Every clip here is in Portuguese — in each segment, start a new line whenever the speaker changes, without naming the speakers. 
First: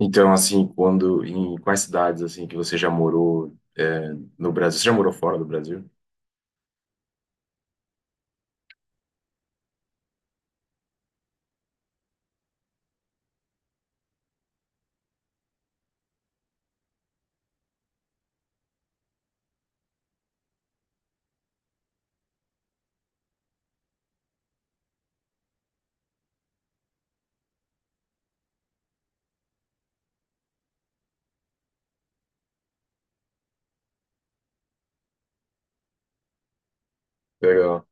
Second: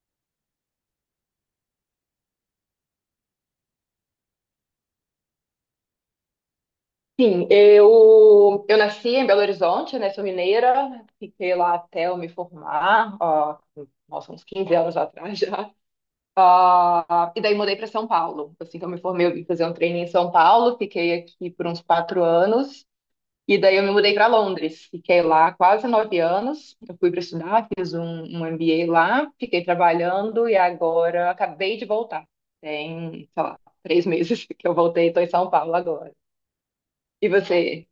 Então, assim, quando, em quais cidades, assim, que você já morou, no Brasil? Você já morou fora do Brasil?
Sim, eu nasci em Belo Horizonte, né? Sou mineira, fiquei lá até eu me formar, ó, nossa, uns 15 anos atrás já. Ah, e daí mudei para São Paulo. Assim que eu me formei, eu vim fazer um treino em São Paulo, fiquei aqui por uns 4 anos, e daí eu me mudei para Londres. Fiquei lá quase 9 anos. Eu fui para estudar, fiz um MBA lá, fiquei trabalhando e agora acabei de voltar. Tem, sei lá, 3 meses que eu voltei, estou em São Paulo agora. E
Legal.
você?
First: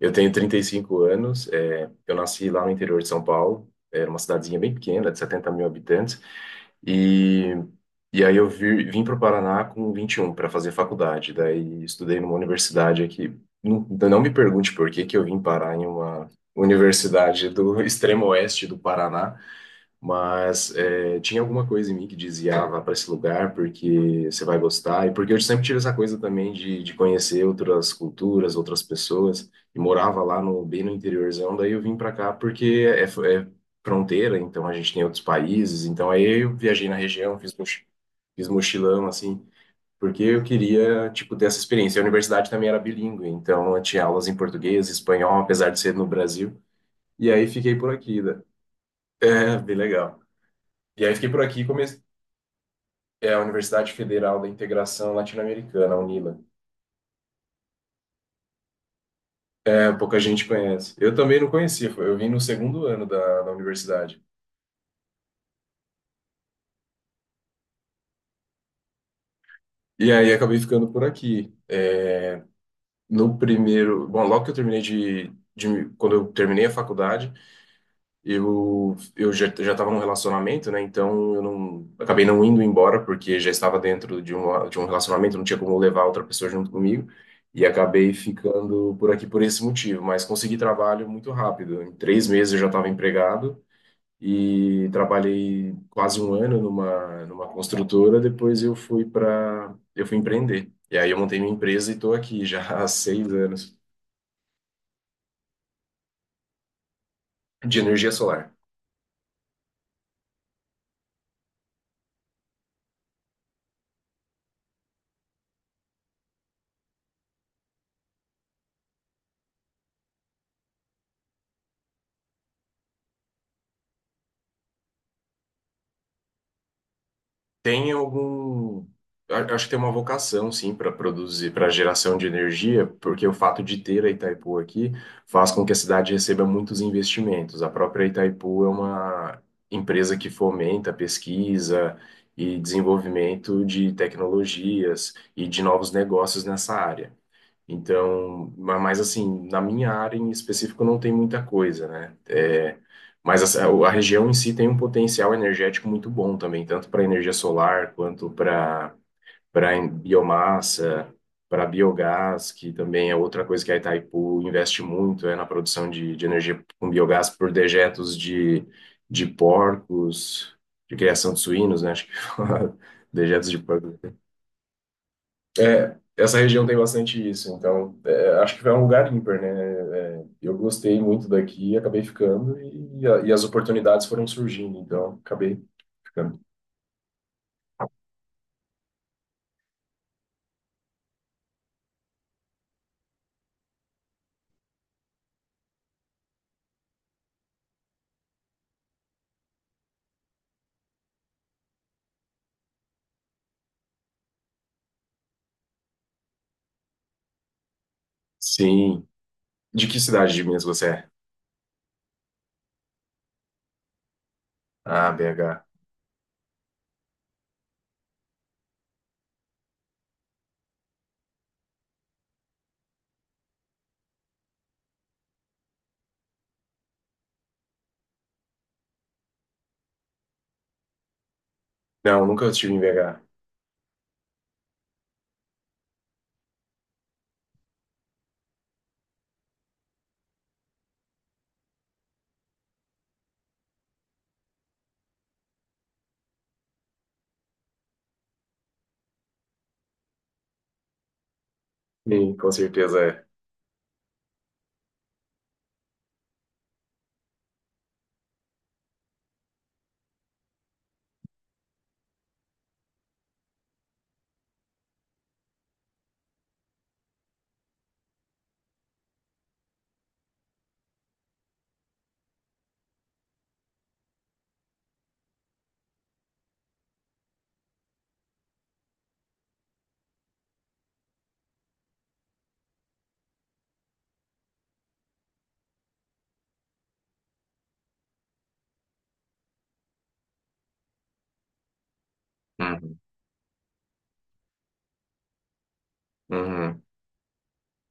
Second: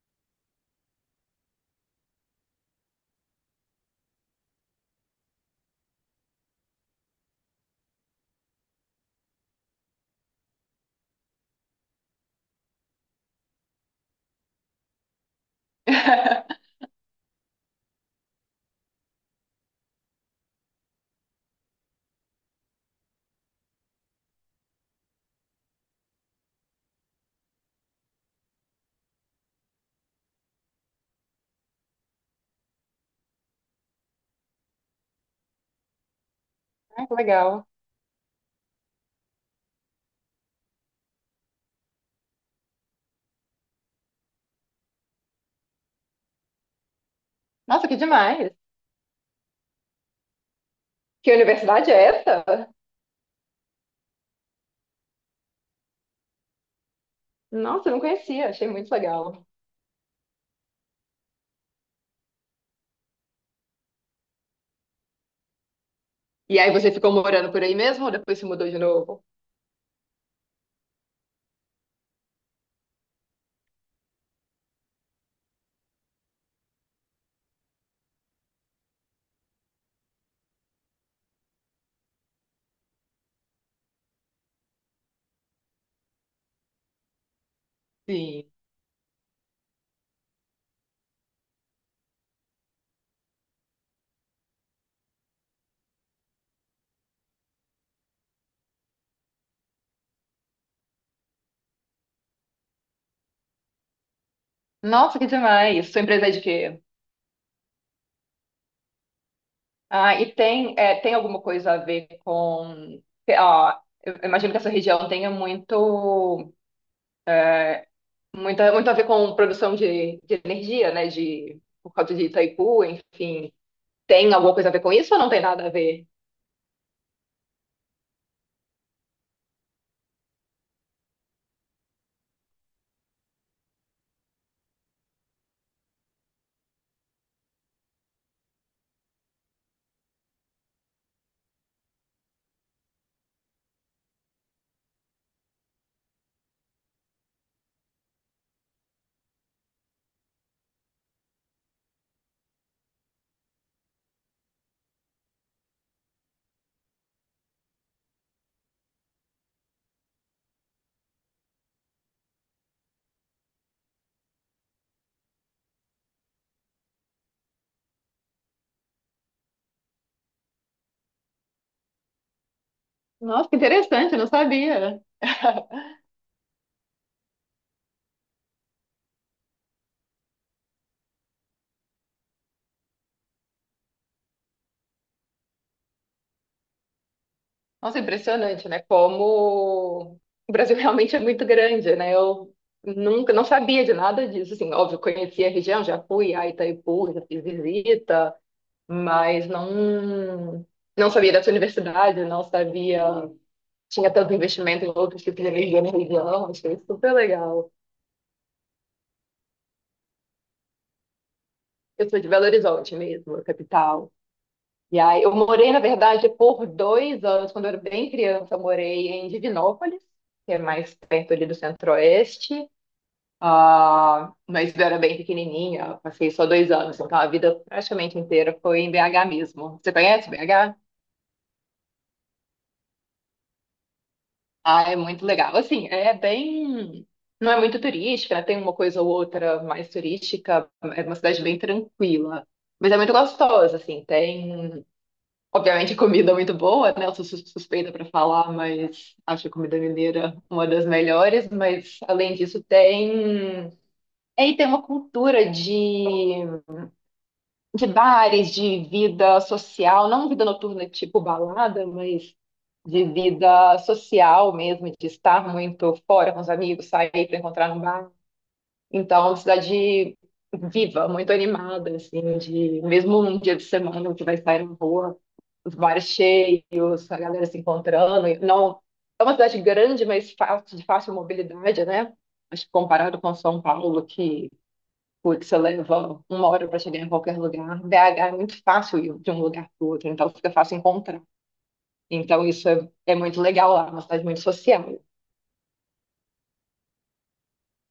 Eu tenho 35 anos, eu nasci lá no interior de São Paulo, era uma cidadezinha bem pequena, de 70 mil habitantes, e, e aí eu vim para o Paraná com 21 para fazer faculdade, daí estudei numa universidade aqui. Não, não me pergunte por que que eu vim parar em uma universidade do extremo oeste do Paraná. Mas é, tinha alguma coisa em mim que dizia: ah, vá para esse lugar porque você vai gostar. E porque eu sempre tive essa coisa também de conhecer outras culturas, outras pessoas. E morava lá no, bem no interiorzão, daí eu vim para cá porque é fronteira, então a gente tem outros países. Então aí eu viajei na
Ah, que
região,
legal.
fiz mochilão, assim, porque eu queria, tipo, ter essa experiência. A universidade também era bilíngue, então eu tinha aulas em português, espanhol, apesar de ser no Brasil. E aí fiquei
Nossa,
por
que
aqui, né?
demais.
É, bem legal. E aí fiquei
Que
por aqui e
universidade é
comecei.
essa?
É a Universidade Federal da Integração Latino-Americana, a UNILA.
Nossa, eu não conhecia, achei muito legal.
É, pouca gente conhece. Eu também não conhecia, eu vim no segundo ano da universidade.
E aí você ficou morando por aí mesmo ou depois se mudou de novo?
E aí acabei ficando por aqui. É, no primeiro. Bom, logo que eu terminei de, de. Quando eu terminei a faculdade, eu, eu já estava num relacionamento, né? Então eu não acabei não indo embora porque já estava dentro de um relacionamento, não tinha como levar outra pessoa junto comigo e acabei
Sim.
ficando por aqui por esse motivo. Mas consegui trabalho muito rápido. Em 3 meses eu já estava empregado e trabalhei quase um ano numa construtora. Depois eu fui empreender e aí eu montei minha empresa e estou aqui já há 6 anos
Nossa, que demais. Sua empresa é de quê?
de energia solar.
Ah, e tem, é, tem alguma coisa a ver com. Ó, eu imagino que essa região tenha muito, muito, muito a ver com produção de energia, né? De, por causa de Itaipu, enfim. Tem alguma coisa a ver com isso ou não tem nada a ver?
Tem algum. Acho que tem uma vocação, sim, para produzir, para geração de energia, porque o fato de ter a Itaipu aqui faz com que a cidade receba muitos investimentos. A própria Itaipu é uma empresa que fomenta pesquisa e desenvolvimento de tecnologias e de novos negócios nessa área. Então, mas assim, na minha área em específico não tem muita coisa, né? É, mas região em si tem um potencial energético muito bom também, tanto para energia solar quanto para biomassa, para biogás, que também é outra coisa que a Itaipu investe muito, é na produção de energia com biogás por dejetos de porcos, de criação de suínos, né? Acho que
Nossa,
dejetos
que
de porcos.
interessante, eu não sabia.
É, essa região tem bastante isso, então é, acho que é um lugar ímpar, né? É, eu gostei muito daqui, acabei ficando e, e as oportunidades foram surgindo, então acabei ficando.
Nossa, impressionante, né? Como o Brasil realmente é muito grande, né? Eu nunca, não sabia de nada disso, assim, óbvio, conhecia a região, já fui a Itaipu, já fiz visita, mas não sabia dessa universidade, não sabia, tinha tanto investimento em outros tipos de energia na região, achei super legal.
Sim. De que cidade de Minas você é?
Eu sou de Belo Horizonte mesmo, a capital. E
Ah,
aí, eu
BH.
morei, na verdade, por 2 anos, quando eu era bem criança, eu morei em Divinópolis, que é mais perto ali do Centro-Oeste. Ah, mas eu era bem pequenininha, eu passei só 2 anos, então a vida praticamente inteira foi em BH mesmo. Você conhece BH?
Não, nunca estive em BH.
Ah, é muito legal. Assim, é bem. Não é muito turística, né? Tem uma coisa ou outra mais turística, é uma cidade bem tranquila. Mas é muito gostosa, assim. Tem, obviamente, comida muito boa, né? Eu sou suspeita para falar, mas acho a comida mineira uma das melhores. Mas, além
Sim, com
disso,
certeza é.
tem. E aí tem uma cultura de bares, de vida social, não vida noturna tipo balada, mas de vida social mesmo, de estar muito fora com os amigos, sair para encontrar um bar. Então, é uma cidade viva, muito animada, assim, de mesmo um dia de semana você vai sair na rua, os bares cheios, a galera se encontrando. Não, é uma cidade grande, mas fácil, de fácil mobilidade, né? Acho que comparado com São Paulo, que, putz, você leva 1 hora para chegar em qualquer lugar. BH é muito fácil ir de um lugar para o outro, então fica fácil encontrar. Então isso é,
Uhum.
é muito legal lá, é uma cidade muito social.
Uhum.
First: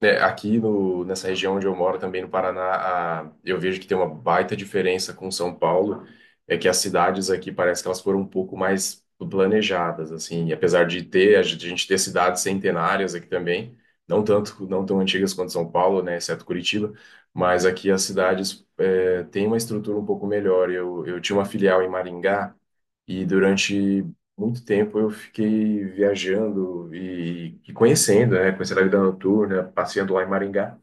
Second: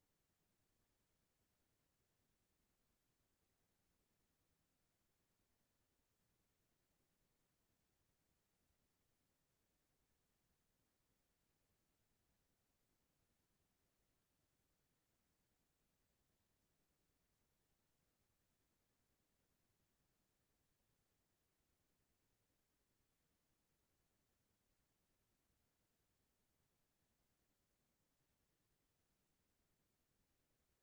É, aqui no, nessa região onde eu moro, também no Paraná, eu vejo que tem uma baita diferença com São Paulo. É que as cidades aqui parece que elas foram um pouco mais planejadas, assim, e apesar de ter, a gente ter cidades centenárias aqui também, não tanto, não tão antigas quanto São Paulo, né, exceto Curitiba, mas aqui as cidades é, têm uma estrutura um pouco melhor. Eu tinha uma filial em Maringá. E durante muito tempo eu fiquei viajando e conhecendo, né? Conhecendo a vida noturna, passeando lá em Maringá.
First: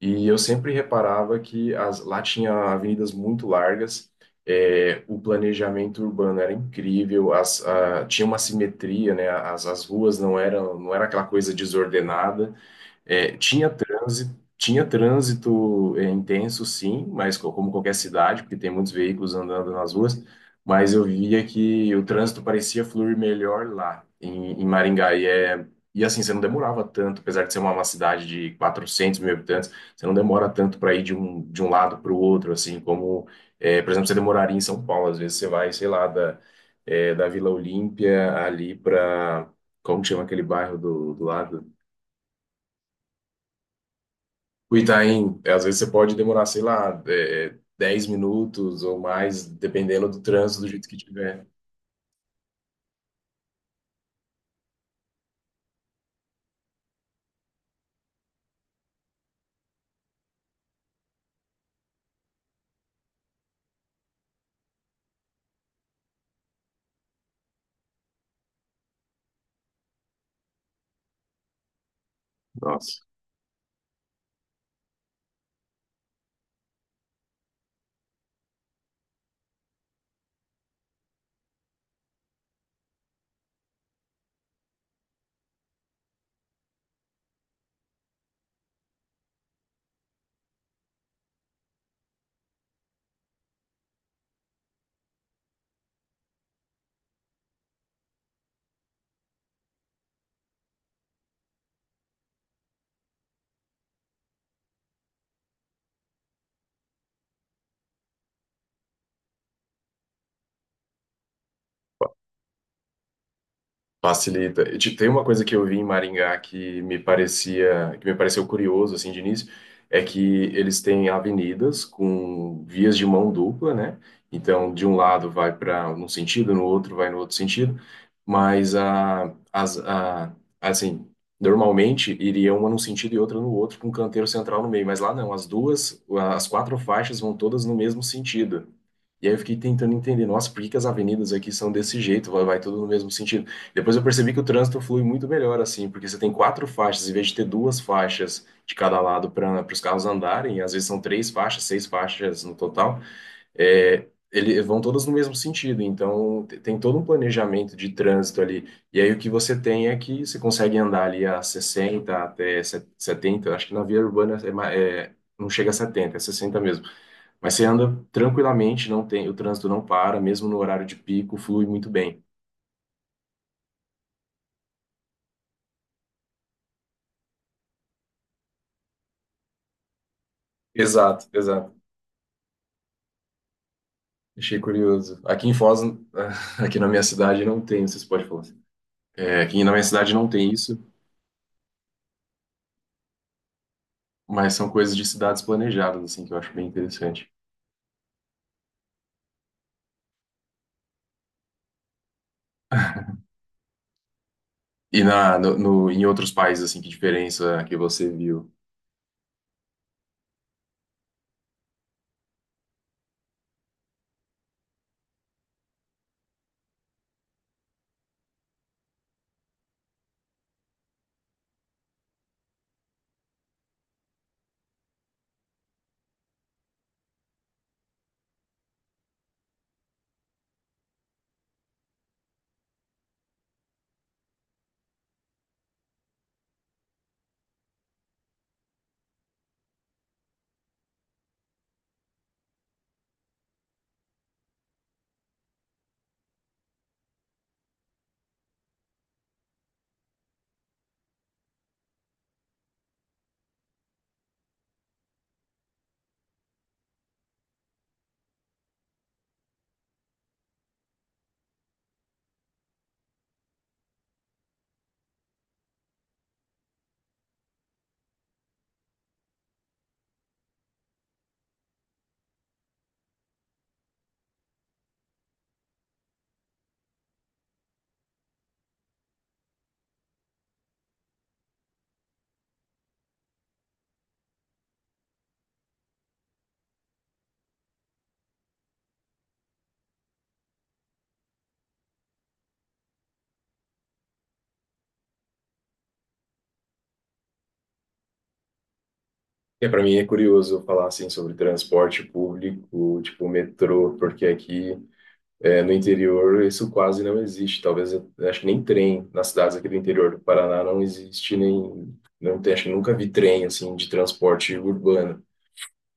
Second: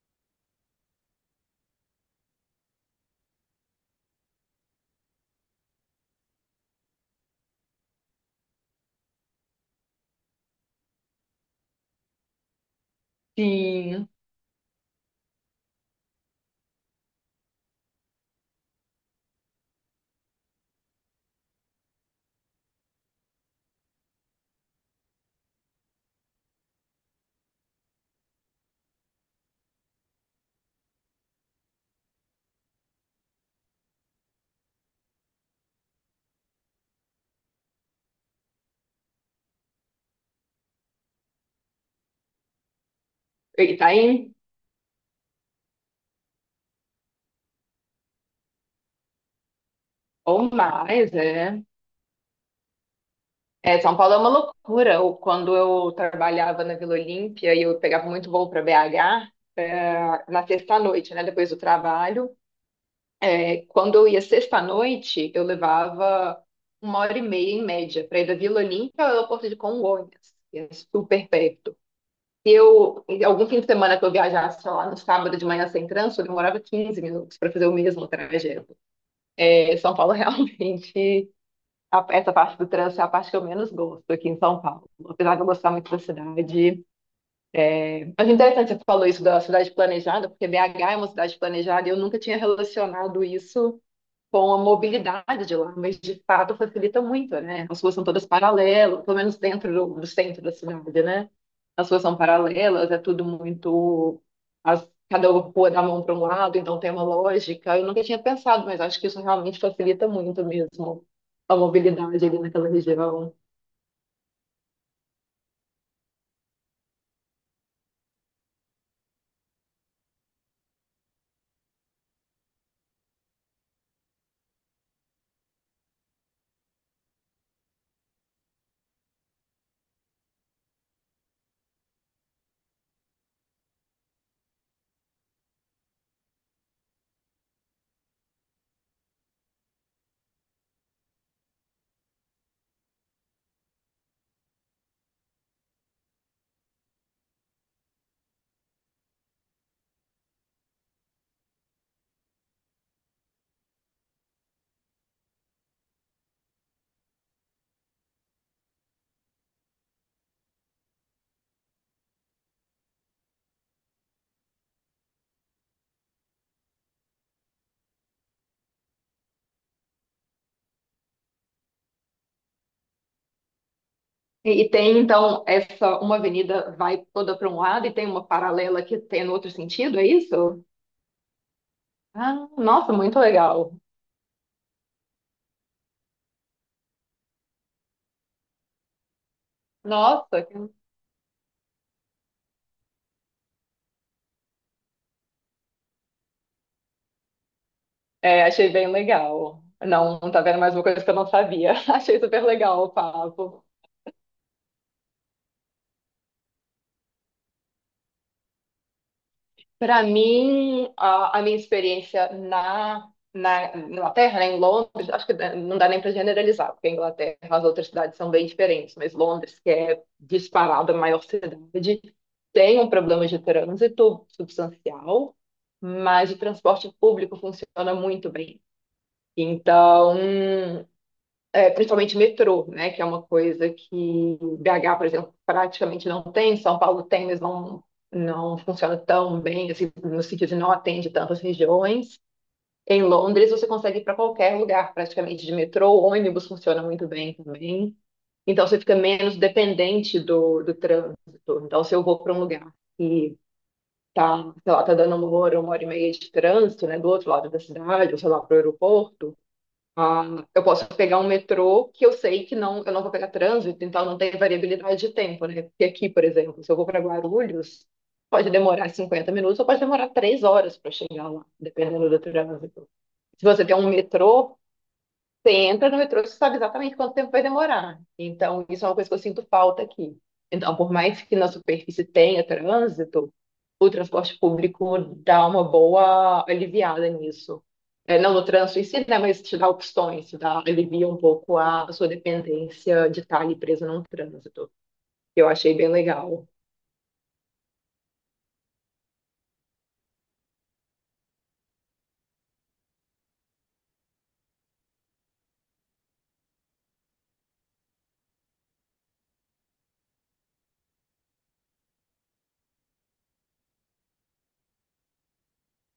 E eu sempre reparava que as, lá tinha avenidas muito largas, é, o planejamento urbano era incrível, as, a, tinha uma simetria, né? As ruas não eram, não era aquela coisa desordenada. É,
Sim.
tinha trânsito é, intenso, sim, mas como qualquer cidade, porque tem muitos veículos andando nas ruas, mas eu via que o trânsito parecia fluir melhor lá em, em Maringá. E, é, e assim, você não demorava tanto, apesar de ser uma cidade de 400 mil habitantes, você não demora tanto para ir de um lado para o outro, assim, como, é, por exemplo, você demoraria em São Paulo. Às vezes você vai, sei lá, da, é, da Vila Olímpia ali para. Como que chama aquele bairro do, do lado?
Itaim,
O Itaim, é, às vezes você pode demorar, sei lá, é, 10 minutos ou mais, dependendo do
ou
trânsito, do jeito que
mais,
tiver.
é. É, São Paulo é uma loucura. Quando eu trabalhava na Vila Olímpia e eu pegava muito voo para BH, é, na sexta-noite, né, depois do trabalho. Quando eu ia sexta-noite, eu levava 1 hora e meia em média para ir da Vila Olímpia ao aeroporto de Congonhas, que é super perto. Se
Nossa.
eu, algum fim de semana que eu viajasse lá no sábado de manhã sem trânsito, eu demorava 15 minutos para fazer o mesmo trajeto. É, São Paulo realmente, essa parte do trânsito é a parte que eu menos gosto aqui em São Paulo. Apesar de eu gostar muito da cidade. Mas interessante você falou isso da cidade planejada, porque BH é uma cidade planejada e eu nunca tinha relacionado isso com a mobilidade de lá, mas de fato facilita muito, né? As ruas são todas paralelas, pelo menos dentro do centro da cidade, né? As ruas são paralelas, é tudo muito. Cada rua dá a mão para um lado, então tem uma lógica. Eu nunca tinha pensado, mas acho que isso realmente facilita muito mesmo a mobilidade ali naquela região.
Facilita. E tem uma coisa que eu vi em Maringá que me parecia, que me pareceu curioso assim de início, é que eles têm avenidas com vias de mão dupla, né? Então, de um lado vai para num sentido, no outro vai no outro sentido, mas a, as, a, assim, normalmente iria uma num sentido e outra no outro, com um canteiro central no meio, mas lá não, as duas, as quatro faixas vão todas no mesmo sentido. E aí eu fiquei tentando entender, nossa, por que que as avenidas aqui são desse jeito? Vai, vai tudo no mesmo sentido. Depois eu percebi que o trânsito flui muito melhor assim, porque você tem quatro faixas, em vez de ter duas faixas de cada lado para os carros andarem, e às vezes são três faixas, seis faixas no total, é, ele, vão todas no mesmo sentido. Então tem todo um planejamento de trânsito ali. E aí o que você tem é que você consegue andar ali a 60 até 70, acho que na via urbana é, é, não chega a 70, é 60 mesmo. Mas você anda tranquilamente, não tem, o trânsito não para, mesmo no horário de pico, flui muito bem.
E tem, então, essa uma avenida vai toda para um lado e tem uma paralela que tem no outro sentido, é isso?
Exato, exato.
Ah, nossa, muito legal.
Achei curioso. Aqui em Foz, aqui na minha cidade não tem, vocês podem falar assim. É, aqui na minha cidade não
Nossa,
tem isso, mas são coisas de cidades planejadas, assim, que eu acho bem interessante.
Achei bem legal. Não, tá vendo mais uma coisa que eu não sabia. Achei super legal o papo.
E na, no, em outros países, assim, que diferença que você viu?
Para mim, a minha experiência na Inglaterra, né, em Londres, acho que não dá nem para generalizar, porque a Inglaterra, as outras cidades são bem diferentes, mas Londres, que é disparada a maior cidade, tem um problema de trânsito substancial, mas o transporte público funciona muito bem. Então, principalmente metrô, né? Que é uma coisa que BH, por exemplo, praticamente não tem, São Paulo tem, mas não, não funciona tão bem, assim, no sentido de não atende tantas regiões. Em Londres, você consegue ir para qualquer lugar, praticamente, de metrô, ônibus funciona muito bem também. Então, você fica menos dependente do trânsito. Então, se eu vou para um lugar e tá, sei lá, tá dando 1 hora, 1 hora e meia de trânsito, né, do outro lado da cidade, ou sei lá, para o aeroporto, ah, eu posso pegar um metrô que eu sei que não, eu não vou pegar trânsito, então não tem variabilidade de tempo, né? Porque aqui, por exemplo, se eu vou para Guarulhos, pode demorar 50 minutos ou pode demorar 3 horas para chegar lá, dependendo do trânsito. Se você tem um metrô, você entra no metrô, você sabe exatamente quanto tempo vai demorar. Então, isso é uma coisa que eu sinto falta aqui. Então, por mais que na superfície tenha trânsito, o transporte público dá uma boa aliviada nisso. É, não no trânsito em si, né, mas te dá opções, te dá, alivia um pouco a sua dependência de estar ali presa num trânsito. Eu achei bem legal.
É, para mim é curioso falar, assim, sobre transporte público, tipo metrô, porque aqui é, no interior isso quase não existe. Talvez, eu acho que nem trem nas cidades aqui do interior do Paraná não existe, nem, não tem, acho que nunca vi trem, assim, de transporte urbano.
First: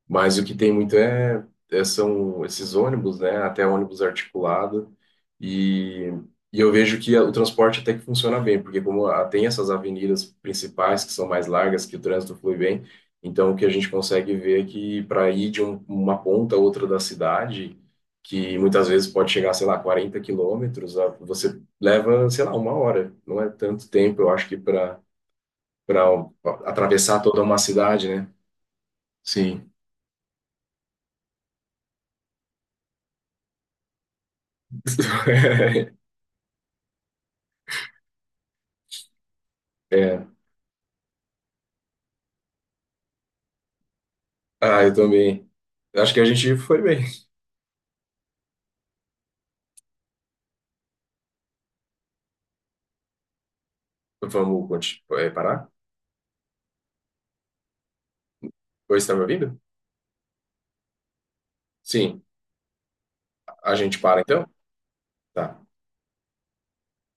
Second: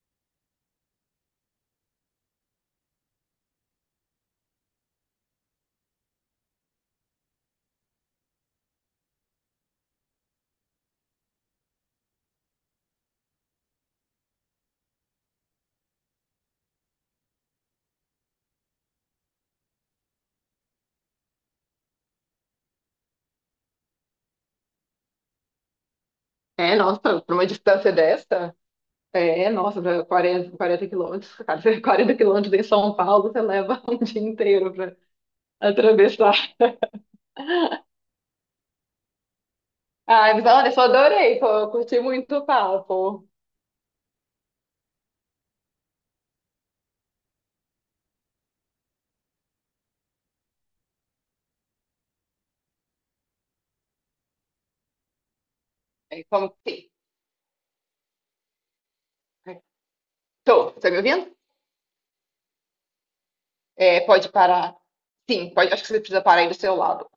Mas o que tem muito é, são esses ônibus, né? Até ônibus articulado. E, e eu vejo que o transporte até que funciona bem, porque como tem essas avenidas principais que são mais largas, que o trânsito flui bem, então o que a gente consegue ver é que para ir de uma ponta a outra da cidade, que muitas vezes pode chegar, sei lá, 40 quilômetros, você leva, sei lá, uma hora. Não é tanto tempo, eu acho que para para
É, nossa,
atravessar
para
toda
uma
uma
distância
cidade, né?
dessa, é,
Sim.
nossa, pra 40, 40 quilômetros, cara, 40 quilômetros em São Paulo, você leva um dia inteiro para atravessar.
É.
Ai, mas olha, eu só adorei, pô, eu curti muito o papo.
Ah, eu também. Acho que a gente foi bem. Vamos parar?
É, como que.
Oi, você está me ouvindo?
Tô, tá me ouvindo?
Sim. A gente
É,
para
pode
então?
parar. Sim,
Tá.
pode, acho que você precisa parar aí do seu lado.